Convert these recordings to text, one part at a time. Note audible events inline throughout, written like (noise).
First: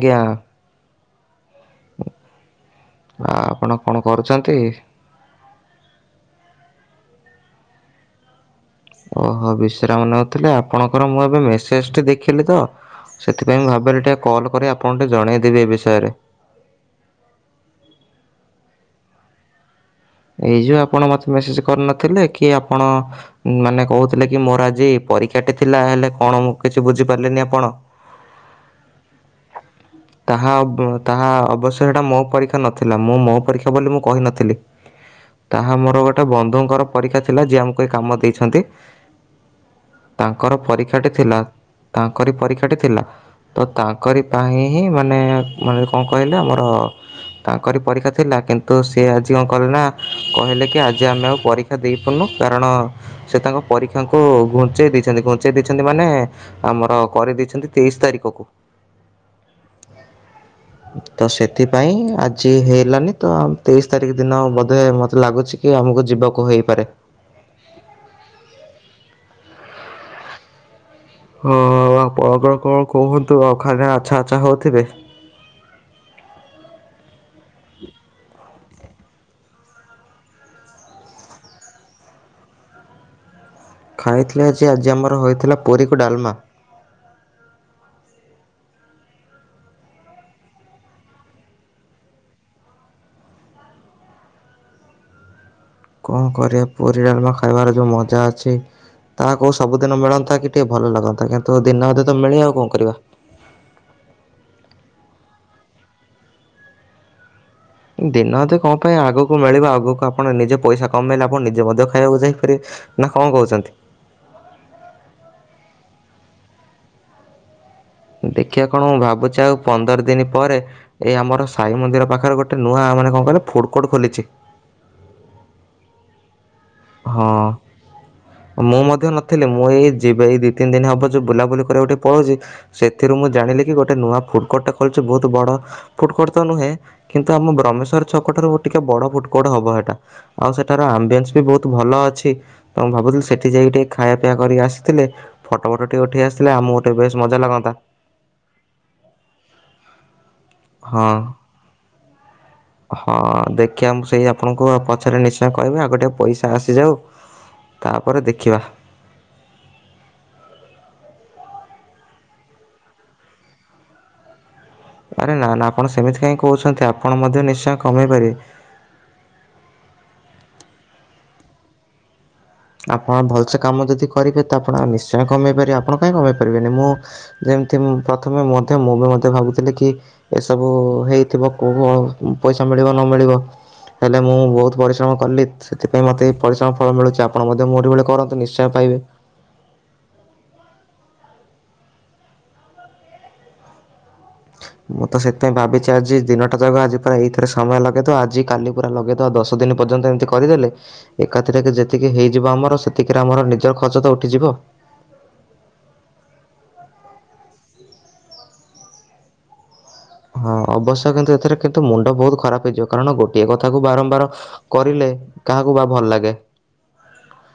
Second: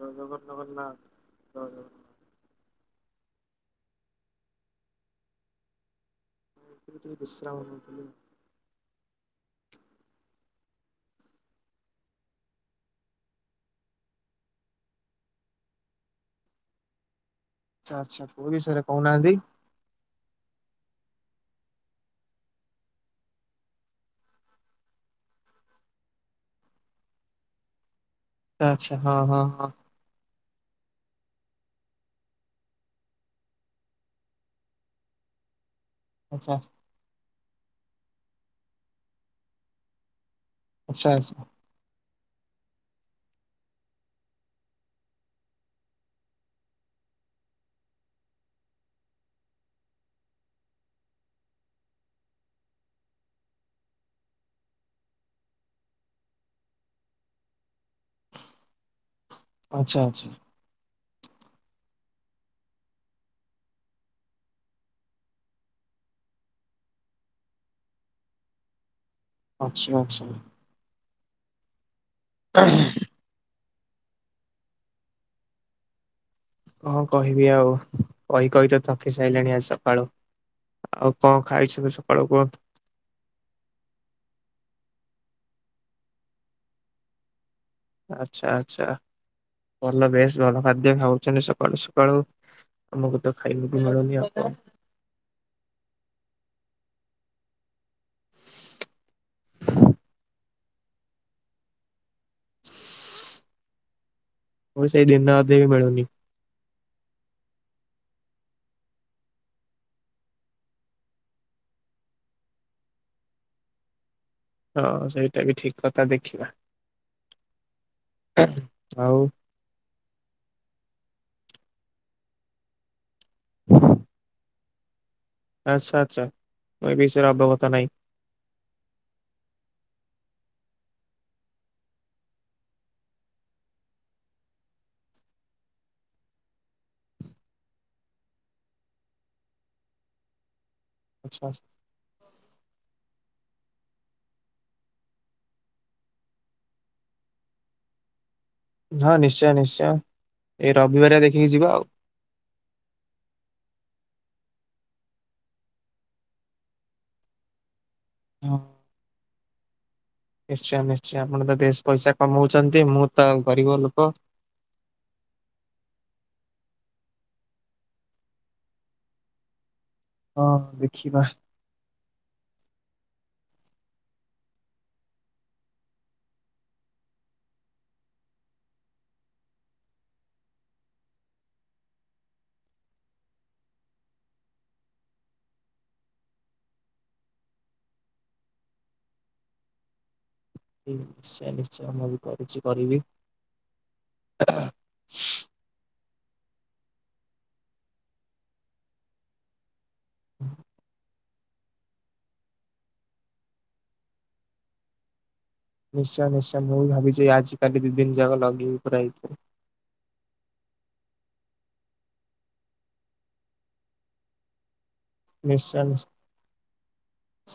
ଜୟ ଜଗନ୍ନ ଜଗନ୍ନାଥ। (unintelligible) ଆପଣ କଣ କରୁଛନ୍ତି? ଏଠି ଟିକେ ବିଶ୍ରାମ ନଉଥିଲି। ଓହୋ ବିଶ୍ରାମ ନେଉଥିଲେ ଆପଣଙ୍କର ମୁଁ ଏବେ ମେସେଜଟି ଦେଖିଲି ତ ସେଥିପାଇଁ ମୁଁ ଭାବିଲି ଟିକେ କଲ୍ କରି ଆପଣଙ୍କୁ ଟିକେ ଜଣେଇଦେବି ଏ ବିଷୟରେ। ଆଚ୍ଛା ଆଚ୍ଛା କୋଉ ବିଷୟରେ କହୁନାହାନ୍ତି? ଏଇ ଯୋଉ ଆପଣ ମତେ ମେସେଜ କରିନଥିଲେ କି ଆପଣ ମାନେ କହୁଥିଲେ କି ମୋର ଆଜି ପରୀକ୍ଷାଟି ଥିଲା ହେଲେ କଣ ମୁଁ କିଛି ବୁଝିପାରିଲିନି ଆପଣ ଆଚ୍ଛା ଆଚ୍ଛା ହଁ ହଁ ହଁ। ତାହା ତାହା ଅବଶ୍ୟ ସେଟା ମୋ ପରୀକ୍ଷା ନଥିଲା ମୁଁ ମୋ ପରୀକ୍ଷା ବୋଲି ମୁଁ କହିନଥିଲି। ତାହା ମୋ ଗୋଟେ ଆଚ୍ଛା ବନ୍ଧୁଙ୍କର ପରୀକ୍ଷା ଥି ଲା ଯିଏ ଆମକୁ ଏ କାମ ଦେଇଛନ୍ତି। ତାଙ୍କର ଆଚ୍ଛା ପରୀକ୍ଷାଟି ଆଚ୍ଛା ଆଚ୍ଛା ଥିଲା ତାଙ୍କରି ପରୀକ୍ଷାଟି ଥିଲା ତ ତାଙ୍କରି ପାଇଁ ହିଁ ମାନେ ମାନେ କଣ କହିଲେ ଆମର ତାଙ୍କରି ପରୀକ୍ଷା ଥିଲା କିନ୍ତୁ ସେ ଆଜି କଣ କହଲେ ନା କହିଲେ କି ଆଜି ଆମେ ଆଉ ପରୀକ୍ଷା ଦେଇପାରୁନୁ କାରଣ ସେ ତାଙ୍କ ପରୀକ୍ଷାଙ୍କୁ ଘୁଞ୍ଚେଇ ଦେଇଛନ୍ତି ଘୁଞ୍ଚେଇ ଦେଇଛନ୍ତି ମାନେ ଆମର କରିଦେଇଛନ୍ତି। ତେଇଶି ତାରିକ କୁ। ଆଚ୍ଛା (inaudible) ତ ସେଥିପାଇଁ ଆଜି ହେଇଲାନି ତ ତେଇଶି ତାରିଖ ଦିନ ବୋଧେ ମତେ ଲାଗୁଛି କି ଆମକୁ ଯିବାକୁ ହେଇପାରେ। (inaudible) ଆଚ୍ଛା ଆଚ୍ଛା। (unintelligible) ବ କଣ କୁହନ୍ତୁ ଆଉ ଖାଇବା ଆଚ୍ଛା ଆଚ୍ଛା ହଉଥିବେ। (inaudible) କହ କହିବି ଆଉ କହି କହି ତ ଥକି ସାଇଲିଣି ଆଜି ସକାଳୁ। ଆଉ କଣ ଖାଇଛନ୍ତି ସକାଳୁ କୁହନ୍ତୁ? ଖାଇଥିଲି ଆଜି ଆଜି ଆମର ହୋଇଥିଲା ପୁରୀ କୁ ଡାଲମା। ଆଚ୍ଛା ଆଚ୍ଛା ଭଲ ବେଶ ଭଲ ଖାଦ୍ୟ ଖାଉଛନ୍ତି ସକାଳୁ ସକାଳୁ ଆମକୁ ତ ଖାଇବାକୁ ମିଳୁନି ଆଉ କଣ। କଣ କରିବା ପୁରୀ ଡାଲମା ଖାଇବାର ଯୋଉ ମଜା ଅଛି ତାହା କୋଉ ସବୁଦିନ ମିଳନ୍ତା କି ଟିକେ ଭଲ ଲାଗନ୍ତା କିନ୍ତୁ ଦିନେ ଅଧେ ତ ମିଳେ ଆଉ କଣ କରିବା। ମୁଁ ସେଇ ଦିନେ ଅଧେ ବି ମିଳୁନି। ଦିନ ଅଧେ କଣ ପାଇଁ ଆଗକୁ ମିଳିବ ଆଗକୁ ଆପଣ ନିଜେ ପଇସା କମେଇଲେ ଆପଣ ନିଜେ ମଧ୍ୟ ଖାଇବାକୁ ଯାଇ ପାରିବେ ନା କଣ କହୁଛନ୍ତି? ହଁ ସେଇଟା ବି ଠିକ କଥା ଦେଖିବା। ଦେଖିବା କଣ ମୁଁ ଭାବୁଛି ଆଉ ପନ୍ଦର ଦିନି ପରେ ଏଇ ଆମର ସାଇ ମନ୍ଦିର ପାଖରେ ଗୋଟେ ନୂଆ ମାନେ କଣ ମାନେ ଫୁଡ଼ କୋର୍ଟ ଖୋଲିଛି। ଆଚ୍ଛା ଆଚ୍ଛା। ମୁଁ ଏଇ ବିଷୟରେ ହଁ ଅବଗତ ନାଇଁ। ମୁଁ ମଧ୍ୟ ନଥିଲି ମୁଁ ଏଇ ଯିବେ ଏଇ ଦି ତିନି ଦିନି ହବ ଯୋଉ ବୁଲାବୁଲି କରିଆକୁ ଟିକେ ପଳଉଚି ସେଥିରୁ ମୁଁ ଜାଣିଲି କି ଗୋଟେ ନୂଆ ଫୁଡ କୋର୍ଟ ଟେ ଖୋଳିଛି ବହୁତ ବଡ ଫୁଡ କୋର୍ଟ ତ ନୁହେଁ କିନ୍ତୁ ଆମ ବ୍ରହ୍ମେଶ୍ବର ଛକ ଠାରୁ ଟିକେ ବଡ ଫୁଡ କୋର୍ଟ ହବ ସେଇଟା ଆଉ ସେ ଠାର ଆମ୍ବିଏନ୍ସ ବି ଆଚ୍ଛା। ବହୁତ ଭଲ ଅଛି ତ ମୁଁ ଭାବୁଥିଲି ସେଠି ଯାଇକି ଟିକେ ଖାଇଆ ପିଆ କରିକି ଆସିଥିଲେ ଫଟୋ ମଟୋ ଟିକେ ଉଠେଇ ଆସିଥିଲେ ଆମକୁ ଗୋଟେ ବେଶ ମଜା ଲାଗନ୍ତା। ହଁ ନିଶ୍ଚୟ ନିଶ୍ଚୟ। ଏଇ ହଁ ରବିବାରିଆ ଦେଖିକି ଯିବା ଆଉ। ହଁ ଦେଖିବା ମୁଁ ସେଇଆ ଆପଣଙ୍କୁ ପଛରେ ନିଶ୍ଚୟ କହିବି ଆଗ ଟିକେ ପଇସା ଆସିଯାଉ। ତାପରେ ହଁ ଦେଖିବା। ଶ୍ଚୟ ଆପଣ ତ ବେଶ ପଇସା କମଉଛନ୍ତି ମୁଁ ତ ଗରିବ ଲୋକ। ଆରେ ନା ନା ଆପଣ ସେମିତି କାହିଁ କହୁଛନ୍ତି ଆପଣ ମଧ୍ୟ ନିଶ୍ଚୟ କମେଇ ପାରିବେ। ହଁ ଦେଖିବା। ଆପଣ ଭଲସେ କାମ ଯଦି କରିବେ ତ ଆପଣ ନିଶ୍ଚୟ କମେଇ ପାରିବେ ଆପଣ କାହିଁ କମେଇ ପାରିବେନି ମୁଁ ଯେମିତି ପ୍ରଥମେ ମୁଁ ମଧ୍ଯ ମୁଁ ବି ମଧ୍ୟ ଭାବୁଥିଲି କି ଏସବୁ ହେଇଥିବ କୋଉ ପଇସା ମିଳିବ ନ ମିଳିବ ହେଲେ ମୁଁ ବହୁତ ପରିଶ୍ରମ କଲି ସେଥିପାଇଁ ମତେ ପରିଶ୍ରମ ଫଳ ମିଳୁଛି ଆ ପଣ ମଧ୍ୟ ମୋରି ଭଳି କରନ୍ତୁ ନିଶ୍ଚୟ ପାଇବେ। ନିଶ୍ଚୟ ନିଶ୍ଚୟ ମୁଁ ବି କରିଛି କରିବି। ମୁଁ ତ ସେଥିପାଇଁ ଭାବିଛି ଆଜି ଦିନଟା ଯାକ ଆଜି ପୁରା ଏଇଥିରେ ସମୟ ଲଗେଇଦବା ଆଜି କାଲି ପୁରା ଲଗେଇଦବା ଦଶ ଦିନି ପର୍ଯ୍ୟନ୍ତ ଏମତି କରିଦେଲେ ଏକା ଥରେକେ ଯେତିକି ହେଇଯିବ ଆମର ସେତିକିରେ ଆମର ନିଜର ଖର୍ଚ୍ଚ ତ ଉଠିଯିବ। ନିଶ୍ଚୟ ନିଶ୍ଚୟ ମୁଁ ବି ଭାବି ଚି ଆଜି କାଲି ଦୁଇ ଦିନ ଜାଗା ଲଗେଇ ପୁରାଇ ହଁ ଅବଶ୍ୟ କିନ୍ତୁ ଏଥିରେ କିନ୍ତୁ ମୁଣ୍ଡ ବହୁତ ଖରାପ ହେଇଯିବ କାରଣ ଗୋଟିଏ କଥା କୁ ବାରମ୍ବାର କରିଲେ କାହାକୁ ନିଶ୍ଚୟ ବା ଭଲ ଲାଗେ।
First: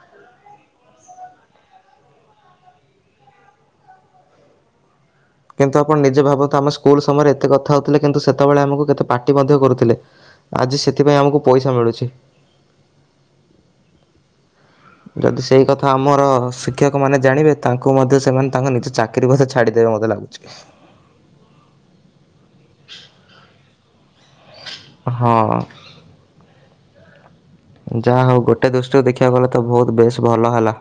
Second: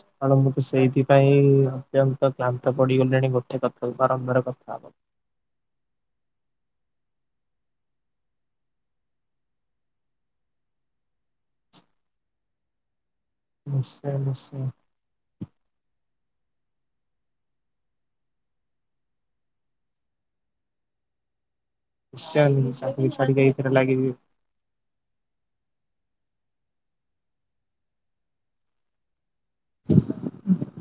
ନିଶ୍ଚୟ (unintelligible) ପାଇଁ ଅତ୍ୟନ୍ତ କ୍ଲାନ୍ତ ପଡିଗଲେଣି ଗୋଟେ କଥା ବାରମ୍ବାର କଥା ହବ। କିନ୍ତୁ ଆପଣ ନିଜେ ଭାବନ୍ତୁ ଆମ ସ୍କୁଲ ସମୟରେ ଏତେ କଥା ହେଉଥିଲେ କିନ୍ତୁ ସେତେବେଳେ ଆମକୁ କେତେ ପାର୍ଟି ମଧ୍ୟ କରୁଥିଲେ ଆଜି ସେଥିପାଇଁ ଆମକୁ ପଇସା ମିଳୁଚି। ନିଶ୍ଚୟ ନିଶ୍ଚୟ। ଯଦି ସେଇ କଥା ଆମର ଶିକ୍ଷକ ମାନେ ଜାଣିବେ ତାଙ୍କୁ ମଧ୍ୟ ସେମାନେ ତାଙ୍କ ନିଜ ଚାକିରୀ ପଇସା ଛାଡିଦବେ ମୋତେ ଲାଗୁଚି। ନିଶ୍ଚୟ ଚାକିରି ଛାଡ଼ି ଦେଇ ଏଟା ଲାଗିଯିବେ। ହଁ। ଯାହା ହଉ ଗୋଟେ ଦୁଷ୍ଟିରୁ ଦେଖି ଇଆବଲେ ତ ବହୁତ ବେଶେ ଭଲ ହେଲା।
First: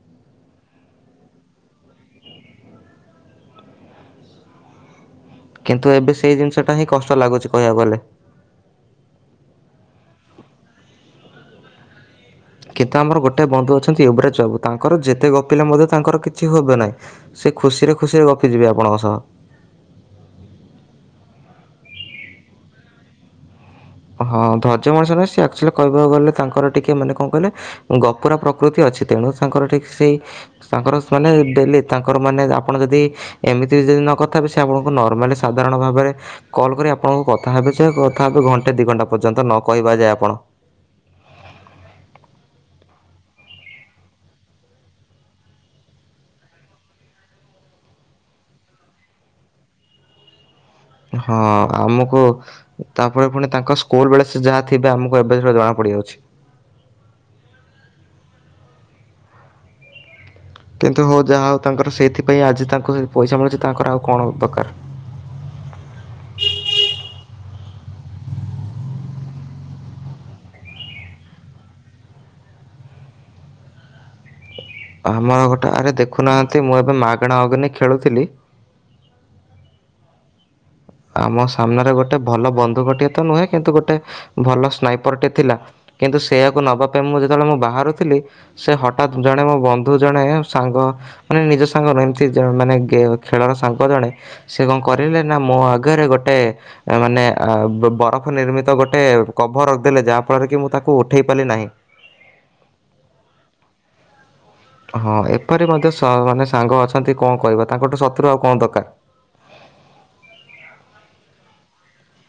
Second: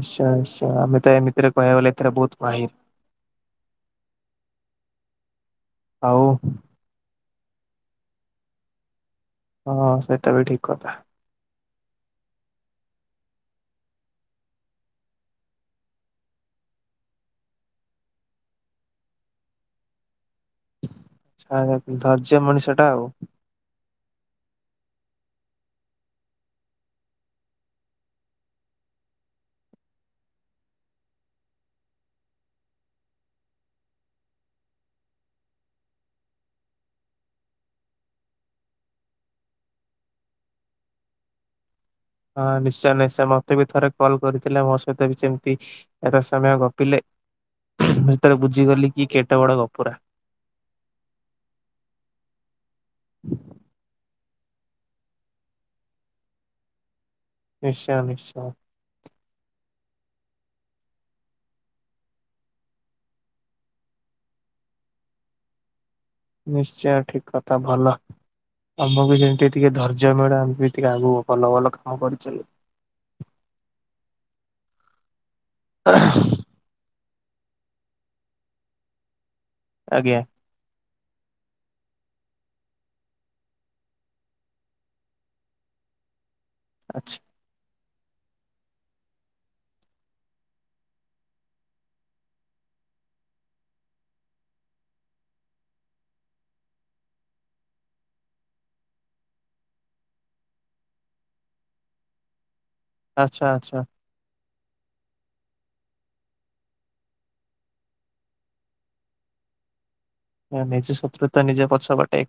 ଇସା ଇସା ଆମେ ତ ଏମିତିରେ କହିବାକୁ ଗଲେ ଏଥିରେ ବହୁତ ମାହିର କିନ୍ତୁ ଏବେ ଆଉ ସେଇ ଜିନିଷଟା ହିଁ କଷ୍ଟ ଲାଗୁଚି। କହିବାକୁ ଗଲେ ହଁ ସେଇଟା ବି ଠିକ କଥା। କିନ୍ତୁ ଆମର ଗୋଟେ ବନ୍ଧୁ ଅଛନ୍ତି ୟବରାଜ ବାବୁ ତାଙ୍କର ଯେତେ ଗପିଲେ ମଧ୍ୟ ତାଙ୍କର କିଛି ହବ ନାହିଁ ସେ ଖୁସିରେ ଖୁସିରେ ଗପି ଯିବେ ଆପଣଙ୍କ ସହ। ଧୈର୍ଯ୍ୟ ମଣିଷ ଟା ଆଉ। ହଁ ଧୈର୍ଯ୍ୟ ମଣିଷ ନୁହେଁ ସେ ଆକ୍ଚୁଆଲି କହିବାକୁ ଗଲେ ତାଙ୍କର ଟିକେ ମାନେ କଣ କହିଲେ ଗପୁରା ପ୍ରକୃତି ଅଛି ତେଣୁ ତାଙ୍କର ସେଇ ତାଙ୍କର ମାନେ ଡେଲି ତାଙ୍କର ମାନେ ଆପଣ ଯଦି ଏମିତି ଯଦି ନକଥା ହେବେ ସେ ଆପଣଙ୍କୁ ନର୍ମାଲି ସାଧାରଣ ଭାବରେ କଲ୍ କରି ଆପଣଙ୍କୁ କଥା ହେବେ ଯେ କଥା ହେ ଘଟ ଦି ଘଣ୍ଟା ପର୍ଯ୍ୟନ୍ତ ନ କହିବା ଯାଏ ଆପଣ ହଁ ନିଶ୍ଚୟ ନିଶ୍ଚୟ ମତେ ବି ଥରେ କଲ୍ କରିଥିଲେ ମୋ ସହିତ ବି ଯେମିତି ଏକ ସମୟ ଗପିଲେ ମୁ ଯେତେବେଳେ ବୁଝିଗଲି କି କେଟେ ବଡ ଗପୁରା ହଁ ଆମକୁ ତାପରେ ପୁଣି ତାଙ୍କ ସ୍କୁଲ ବେଳେ ଯାହା ଥିବେ ଆମକୁ ଏବେ ଜଣା ପଡ଼ିଯାଉଛି। ନିଶ୍ଚୟ ନିଶ୍ଚୟ। କିନ୍ତୁ ହଉ ଯାହା ହଉ ତାଙ୍କର ସେଇଥିପାଇଁ ଆଜି ତାଙ୍କୁ ସେ ପଇସା ମିଳୁଛି ତାଙ୍କର ଆଉ କଣ ଦରକାର। ନିଶ୍ଚୟ ଠିକ କଥା ଭଲ ଆମକୁ ଯେମତି ଟିକେ ଧୈର୍ଯ୍ୟ ମିଳୁ ଆମ ବି ଟିକେ ଆଗକୁ ଭଲ ଭଲ କାମ କରି ଚାଲିବୁ। ହଁ। ଆମର ଗୋଟ ଆରେ ଦେଖୁନାହାନ୍ତି ମୁଁ ଏବେ ମା କଣା ଅଗ୍ନିକ୍ ଖେଳୁଥିଲି। ଆଜ୍ଞା। ଆମ ସାମ୍ନାରେ ଗୋଟେ ଭଲ ବନ୍ଧୁକଟିଏ ତ ନୁହେଁ କିନ୍ତୁ ଗୋଟେ ଭଲ ସ୍ନାଇପରଟି ଥିଲା କିନ୍ତୁ ସେ ସେୟାକୁ ନବା ପାଇଁ ମୁଁ ଆଛା ଯେତେବେଳେ ମୁଁ ବାହାରୁ ଥିଲି ସେ ହଠତ୍ ଜଣେ ମୋ ବନ୍ଧୁ ଜଣେ ସାଙ୍ଗ ମାନେ ନିଜ ସାଙ୍ଗ ଏମତି ମାନେ ଖେଳର ସାଙ୍ଗ ଜଣେ ସେ କଣ କରିଲେ ନା ମୋ ଆ ଗେରେ ଗୋଟେ ମାନେ ବରଫ ନିର୍ମିତ ଗୋଟେ କଭର ରଖିଦେଲେ ଯାହା ଫଳରେ କି ମୁଁ ତାକୁ ଉଠେଇ ପାରିଲି ନାହିଁ। ଆଛା ଆଛା। ହଁ ଏପରି ମଧ୍ୟ ସ ମାନେ ସାଙ୍ଗ ଅଛନ୍ତି କଣ କହିବା ତାଙ୍କଠୁ ଶତ୍ରୁ ଆଉ କଣ ଦରକାର? ନିଜେ ଶତ୍ରୁତା ନିଜେ ପଛବାଟେ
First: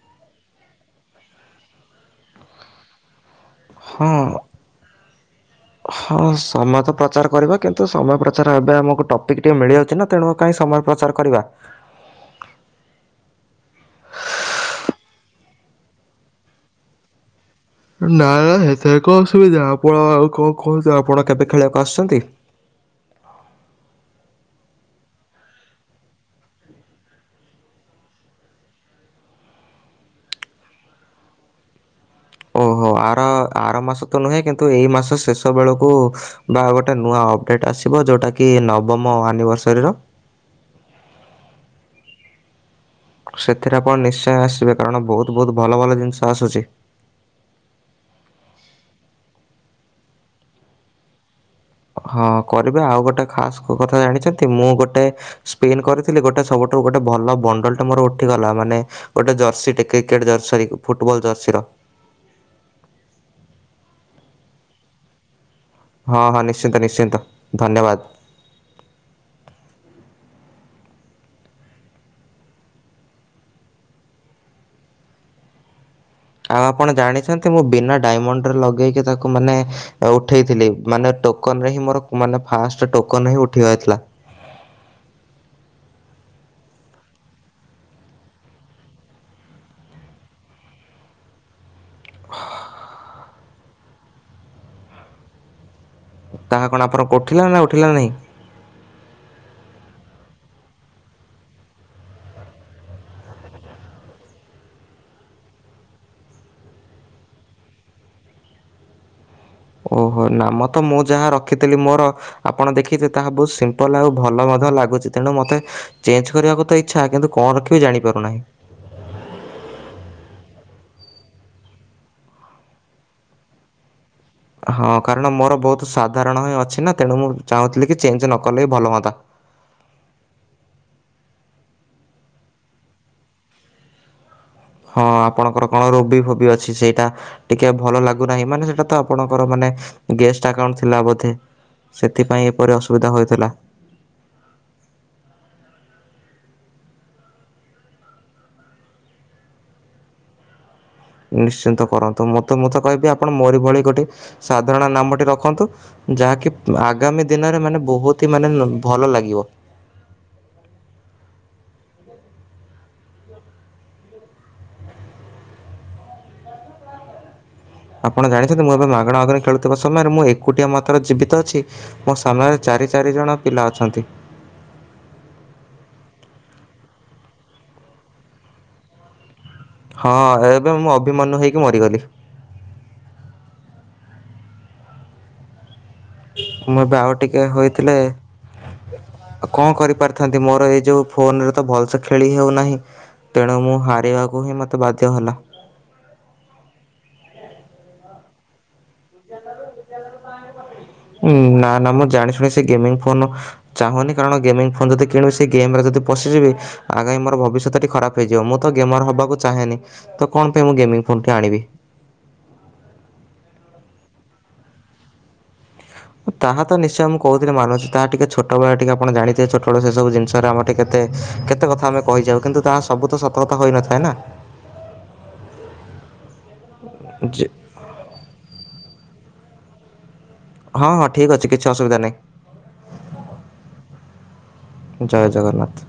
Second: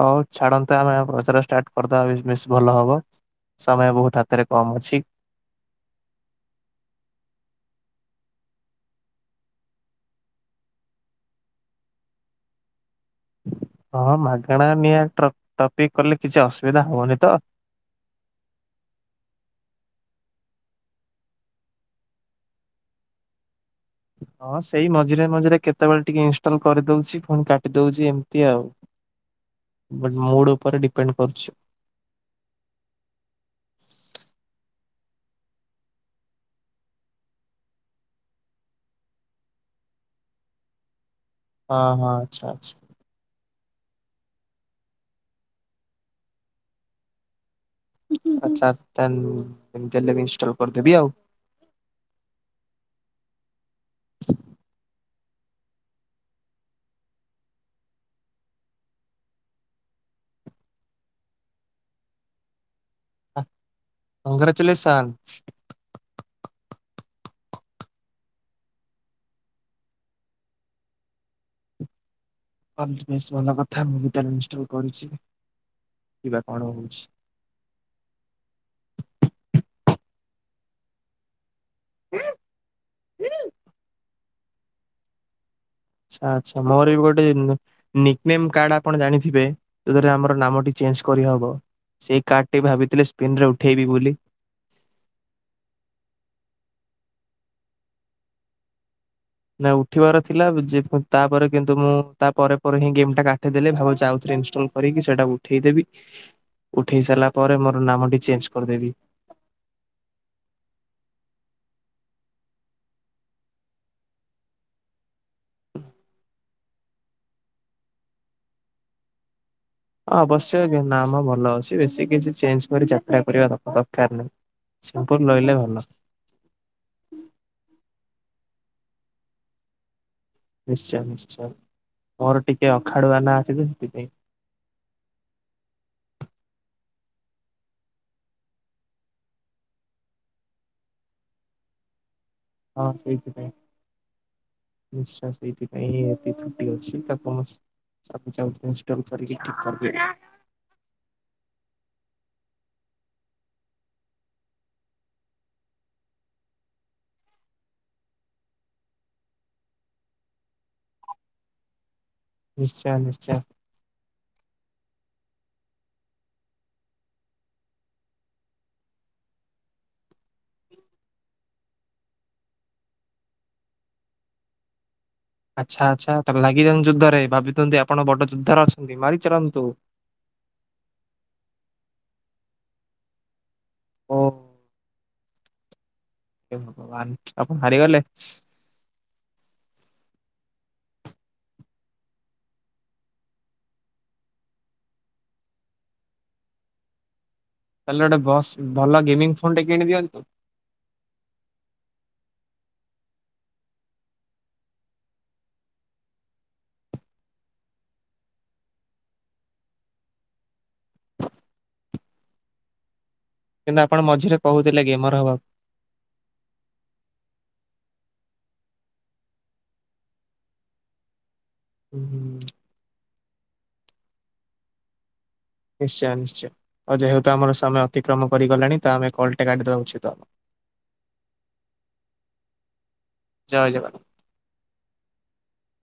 ହଉ ଛାଡନ୍ତେ ଆମେ ବଚାର ଷ୍ଟାର୍ଟ କରିଦବା ବିମି ଭଲ ହବ। ସମୟ ହଁ ବହୁତ ହାତରେ କମ ଅଛି ହଁ ସମ ତ ପ୍ରଚାର କରିବା କି? ତ ସମୟ ପ୍ରଚାର ଏବେ ଆମକୁ ଟପିକ ଟିକେ ମିଳିଯାଉଛି ନା ତେଣୁ କାହିଁ ସମୟ ପ୍ରଚାର କରିବା। ହଁ ମାଗଣା ନିଆ ଟ୍ର ଟପିକ କଲେ କିଛି ଅସୁବିଧା ହବନି ତ। ନା ନା ହେତେରେ କଣ ଅସୁବିଧା ଆପଣ ଆଉ କଣ କୁହନ୍ତୁ ଆପଣ କେବେ ଖେଳିବାକୁ ଆସୁଛନ୍ତି। ହଁ ସେଇ ମଝିରେ ମଝିରେ କେତେବେଳେ ଟିକେ ଇନଷ୍ଟଲ କରିଦେଉଛି ଫୋନ୍ କାଟି ଦଉଛି ଏମିତି ଆଉ ମୁଡ ଉପରେ ଡିପେଣ୍ଡ କରୁଛି। ଓହୋ ଆର ଆର ମାସ ତ ନୁହେଁ କିନ୍ତୁ ଏଇ ମାସ ଶେଷ ବେଳକୁ ବା ଗୋଟେ ନୂଆ ଅପଡେଟ ଆସିବ ଯୋଉଟା କି ନବମ ଆନିଭର୍ସରୀର ହଁ ହଁ ଆଛା ଆଛା। ସେଥିରେ ଆପଣ ନିଶ୍ଚୟ ଆସିବେ କାରଣ ବହୁତ ବହୁତ ଭଲ ଭଲ ଜିନିଷ ଆସୁଛି। ଆଚ୍ଛାମତି ହେଲେ ବି ଇନଲ କରିଦେବି ଆଉ। ହଁ କରିବେ ଆଉ ଗୋଟେ ସ୍ପେନ କରିଥିଲି ଗୋଟେ ସବୁଠୁ ଗୋଟେ ଭଲ ବଣ୍ଡଲଟା ମୋର ଉଠିଗଲା ମାନେ ଗୋଟେ ଜର୍ସିଟେ କ୍ରିକେଟ ଜର୍ସି ଫୁଟବଲ ଜର୍ସିର ମଙ୍ଗରଚଥିଲେ ସାନ୍ ହଁ ହଁ ନିଶ୍ଚିନ୍ତ ନିଶ୍ଚିନ୍ତ ଧନ୍ୟବାଦ। ଅଲଟ ବସ୍ ଭଲ କଥା ମୁଁ ଭିତରେ ଇନଷ୍ଟଲ୍ କରୁଛି। ଦେଖିବା ଆଉ କଣ ଆପଣ ହଉଛି। ଜାଣିଛନ୍ତି ମୁଁ ବିନା ଡାଇମଣ୍ଡ ରେ ଲଗେଇକି ତାକୁ ମାନେ ଉ ଉଠାଇଥିଲି ମାନେ କହ୍ନେନା କି ମୋର ମାନେ ଫାଷ୍ଟ ଟୋକନ ହିଁ ଉଠିବାରଥିଲା। ଆଛା ଆ୍ଛା ମୋର ବି ଗୋଟେନେ କାର୍ଡ ଆପଣ ଜାଣିଥିବେ ଯଉରେ ଆମର ନାମଟି ଚେଞ୍ଜ କରିହବ। ସେଇ କାର୍ଡ ଟି ବି ଭାବିଥିଲେ ପିନରେ ଉଠେଇବି ବୋଲି। ତାହା କଣ ଆପଣଙ୍କ ଉଠିଲା ନା ଉଠିଲା ନାହିଁ? ନା ଉଠିବାର ଥିଲା ତ ଚେ ତାପରେ କିନ୍ତୁ ମୁଁ ତାପରେ ପରେ ହିଁ ଗେମ୍ ଟା କାଟିଦେଲି ଭାବୁଚି ଆଉଥରେ ଇନଷ୍ଟଲ କରିକି ସେଇଟାକୁ ଉଠେଇଦେବି ଉଠେଇ ସାରିଲା ପରେ ମୋର ନାମଟି ଚେଞ୍ଚ କରିଦେବି। ଓହୋ ନାମ ତ ମୁଁ ଯାହା ରଖିଥିଲି ମୋର ଆପଣ ଦେଖି ଥିବେ ତାହା ବହୁତ ସିମ୍ପଲ ଆଉ ଭଲ ମଧ୍ୟ ଲାଗୁଛି ତେଣୁ ମତେ ଚେଞ୍ଚ କରିବାକୁ ତ ଇଚ୍ଛା କିନ୍ତୁ କଣ ରଖିବି ଜାଣିପାରୁନାହିଁ। ହଁ ଅବଶ୍ୟ କି ନା ଆମ ଭଲ ଅଛି ବେଶୀ କିଛି ଚେଞ୍ଚ କରି ଯାତ୍ରା କରିବା (unintelligible) ହଁ ସିମ୍ପୁଲ କାରଣ ରହିଲେ ମୋର ଭଲ ବହୁତ ସାଧାରଣ ହିଁ ଅଛି ନା ତେଣୁ ମୁଁ ଚାହୁଁଥିଲି କି ଚେଞ୍ଚ ନକ କଲେ ଭଲ ହୁଅନ୍ତା। ନିଶ୍ଚୟ ନିଶ୍ଚୟ ମୋର ଟିକେ ଅଖାଡୁଆ ନାଁ ଅଛି ତ ସେଥିପାଇଁ। ହଁ ଆପଣଙ୍କର କଣ ରୋବି ଫୋବି ଅଛି ସେଇଟା ଟିକେ ଭଲ ଲାଗୁନାହିଁ ମାନେ ସେଟା ତ ଆପଣଙ୍କର ମାନେ ଗେଷ୍ଟ ଆକାଉଣ୍ଟ ଥିଲା ବୋଧେ। ଏଥିପାଇଁ ଏପରି ହଁ ଅସୁବିଧା ସେଇଥିପାଇଁ ହୋଇଥିଲା। ଏଇ ଏବେ ଅଛି ତ (inaudible) ନିଶ୍ଚିନ୍ତ କରନ୍ତୁ ମୁଁ ତ ମୁଁ ତ କହିବି ଆପଣ ମୋରି ଭଳି ଗୋଟେ ସାଧାରଣ ନାମଟି ରଖନ୍ତୁ ଯାହାକି ଆଗାମୀ ଦିନରେ ମାନେ ବହୁତ ହି ମାନେ ଭଲ ଲାଗିବ। ନିଶ୍ଚୟ ନିଶ୍ଚୟ। ଆପଣ ଜାଣିଛନ୍ତି ମୁଁ ଏବେ ମାଗଣା ମାଗଣା ଖେଳୁଥିବା ସମୟରେ ମୁଁ ଏକୁଟିଆ ମାତ୍ର ଜୀବିତ ଅଛି ମୋ ସାମ୍ନାରେ ଚାରି ଚାରି ଜଣ ପିଲା ଅଛନ୍ତି। ଆଚ୍ଛା ଆଚ୍ଛା ତା ଲାଗିଯାନ୍ତୁ ଯୋଦ୍ଧରେ ଭାବିଛନ୍ତି ଆପଣ ବଡ ଯୋଦ୍ଧରେ ଅଛନ୍ତି ମାରି ଚାଲନ୍ତୁ। ହଁ ଏବେ ମୁଁ ଅଭିମନ୍ୟୁ ହେଇକି ମରିଗଲି। ଓ ହେ ମୁଁ ଏବେ ଆଉ ଭଗବାନ ଟିକେ ଆପଣ ହୋଇଥିଲେ ହାରିଗଲେ କଣ କରିପାରି ଥାନ୍ତି ମୋର ହେଇ ଯୋଉ ଫୋନ ରେ ତ ଭଲ ସେ ଖେଳି ହେଉନାହିଁ ତେଣୁ ମୁଁ ହାରିବାକୁ ହିଁ ମତେ ବାଧ୍ୟ ହେଲା। ତାହେଲେ ଗୋଟେ ବସ୍ ଭଲ ଗେମିଙ୍ଗ ଫୋନ ଟେ କିଣି ଦିଅନ୍ତୁ। ନା ନା ମୁଁ ଜାଣି ଶୁଣି ସେ ଗେମଙ୍ଗ ଫୋନ ଚାହୁଁନି କାରଣ ଗେମ ଫୋନ୍ ଯଦି କିଣିବି ସେ ଗେମ୍ ରେ ଯଦି ପଶିଯିବି ଆଗାମୀ ମୋର ଭବିଷ୍ୟତଟି ଖରାପ ହେଇଯିବ ମୁଁ ତ ଗେମର ହବାକୁ ଚାହେଁନି ତ କଣ ପାଇଁ ମୁଁ ଗେମଙ୍ଗ ଫୋନ ଟି ଆଣିବି? କିନ୍ତୁ ଆପଣ ମଝିରେ କହୁଥିଲେ ଗେମର ହବାକୁ। ତାହା ତ ନିଶ୍ଚୟ ମୁଁ କହୁଥିଲି ମାନୁଛି। ତାହା ଟିକେ ଛୋଟବେଳେ ଟିକେ ଆପଣ ଜାଣିଥିବେ ଛୋଟବେଳ ସେ ସବୁ ଜିନିଷରେ ଆମର ଟିକେ କେତ କେ ତେ କଥା ଆମ କହିଯାଉ ହୁଁ, କିନ୍ତୁ ତାହା ସବୁ ତ ସ ତା ତ ହୋଇନଥାଏ ନା। ନିଶ୍ଚୟ ନିଶ୍ଚୟ ଆଉ ଯେହେତୁ ଯେ ଆମର ସମୟ ଅତିକ୍ରମ କରିଗଲାଣି ତ ଆମେ କୁଆଡେ (unintelligible) ହଁ ହଁ ଠିକ ଅଛି କିଛି ଅସୁବିଧା ଜୟ ଜଗନ୍ନାଥ। ନାହିଁ ଜୟ ଜଗନ୍ନାଥ।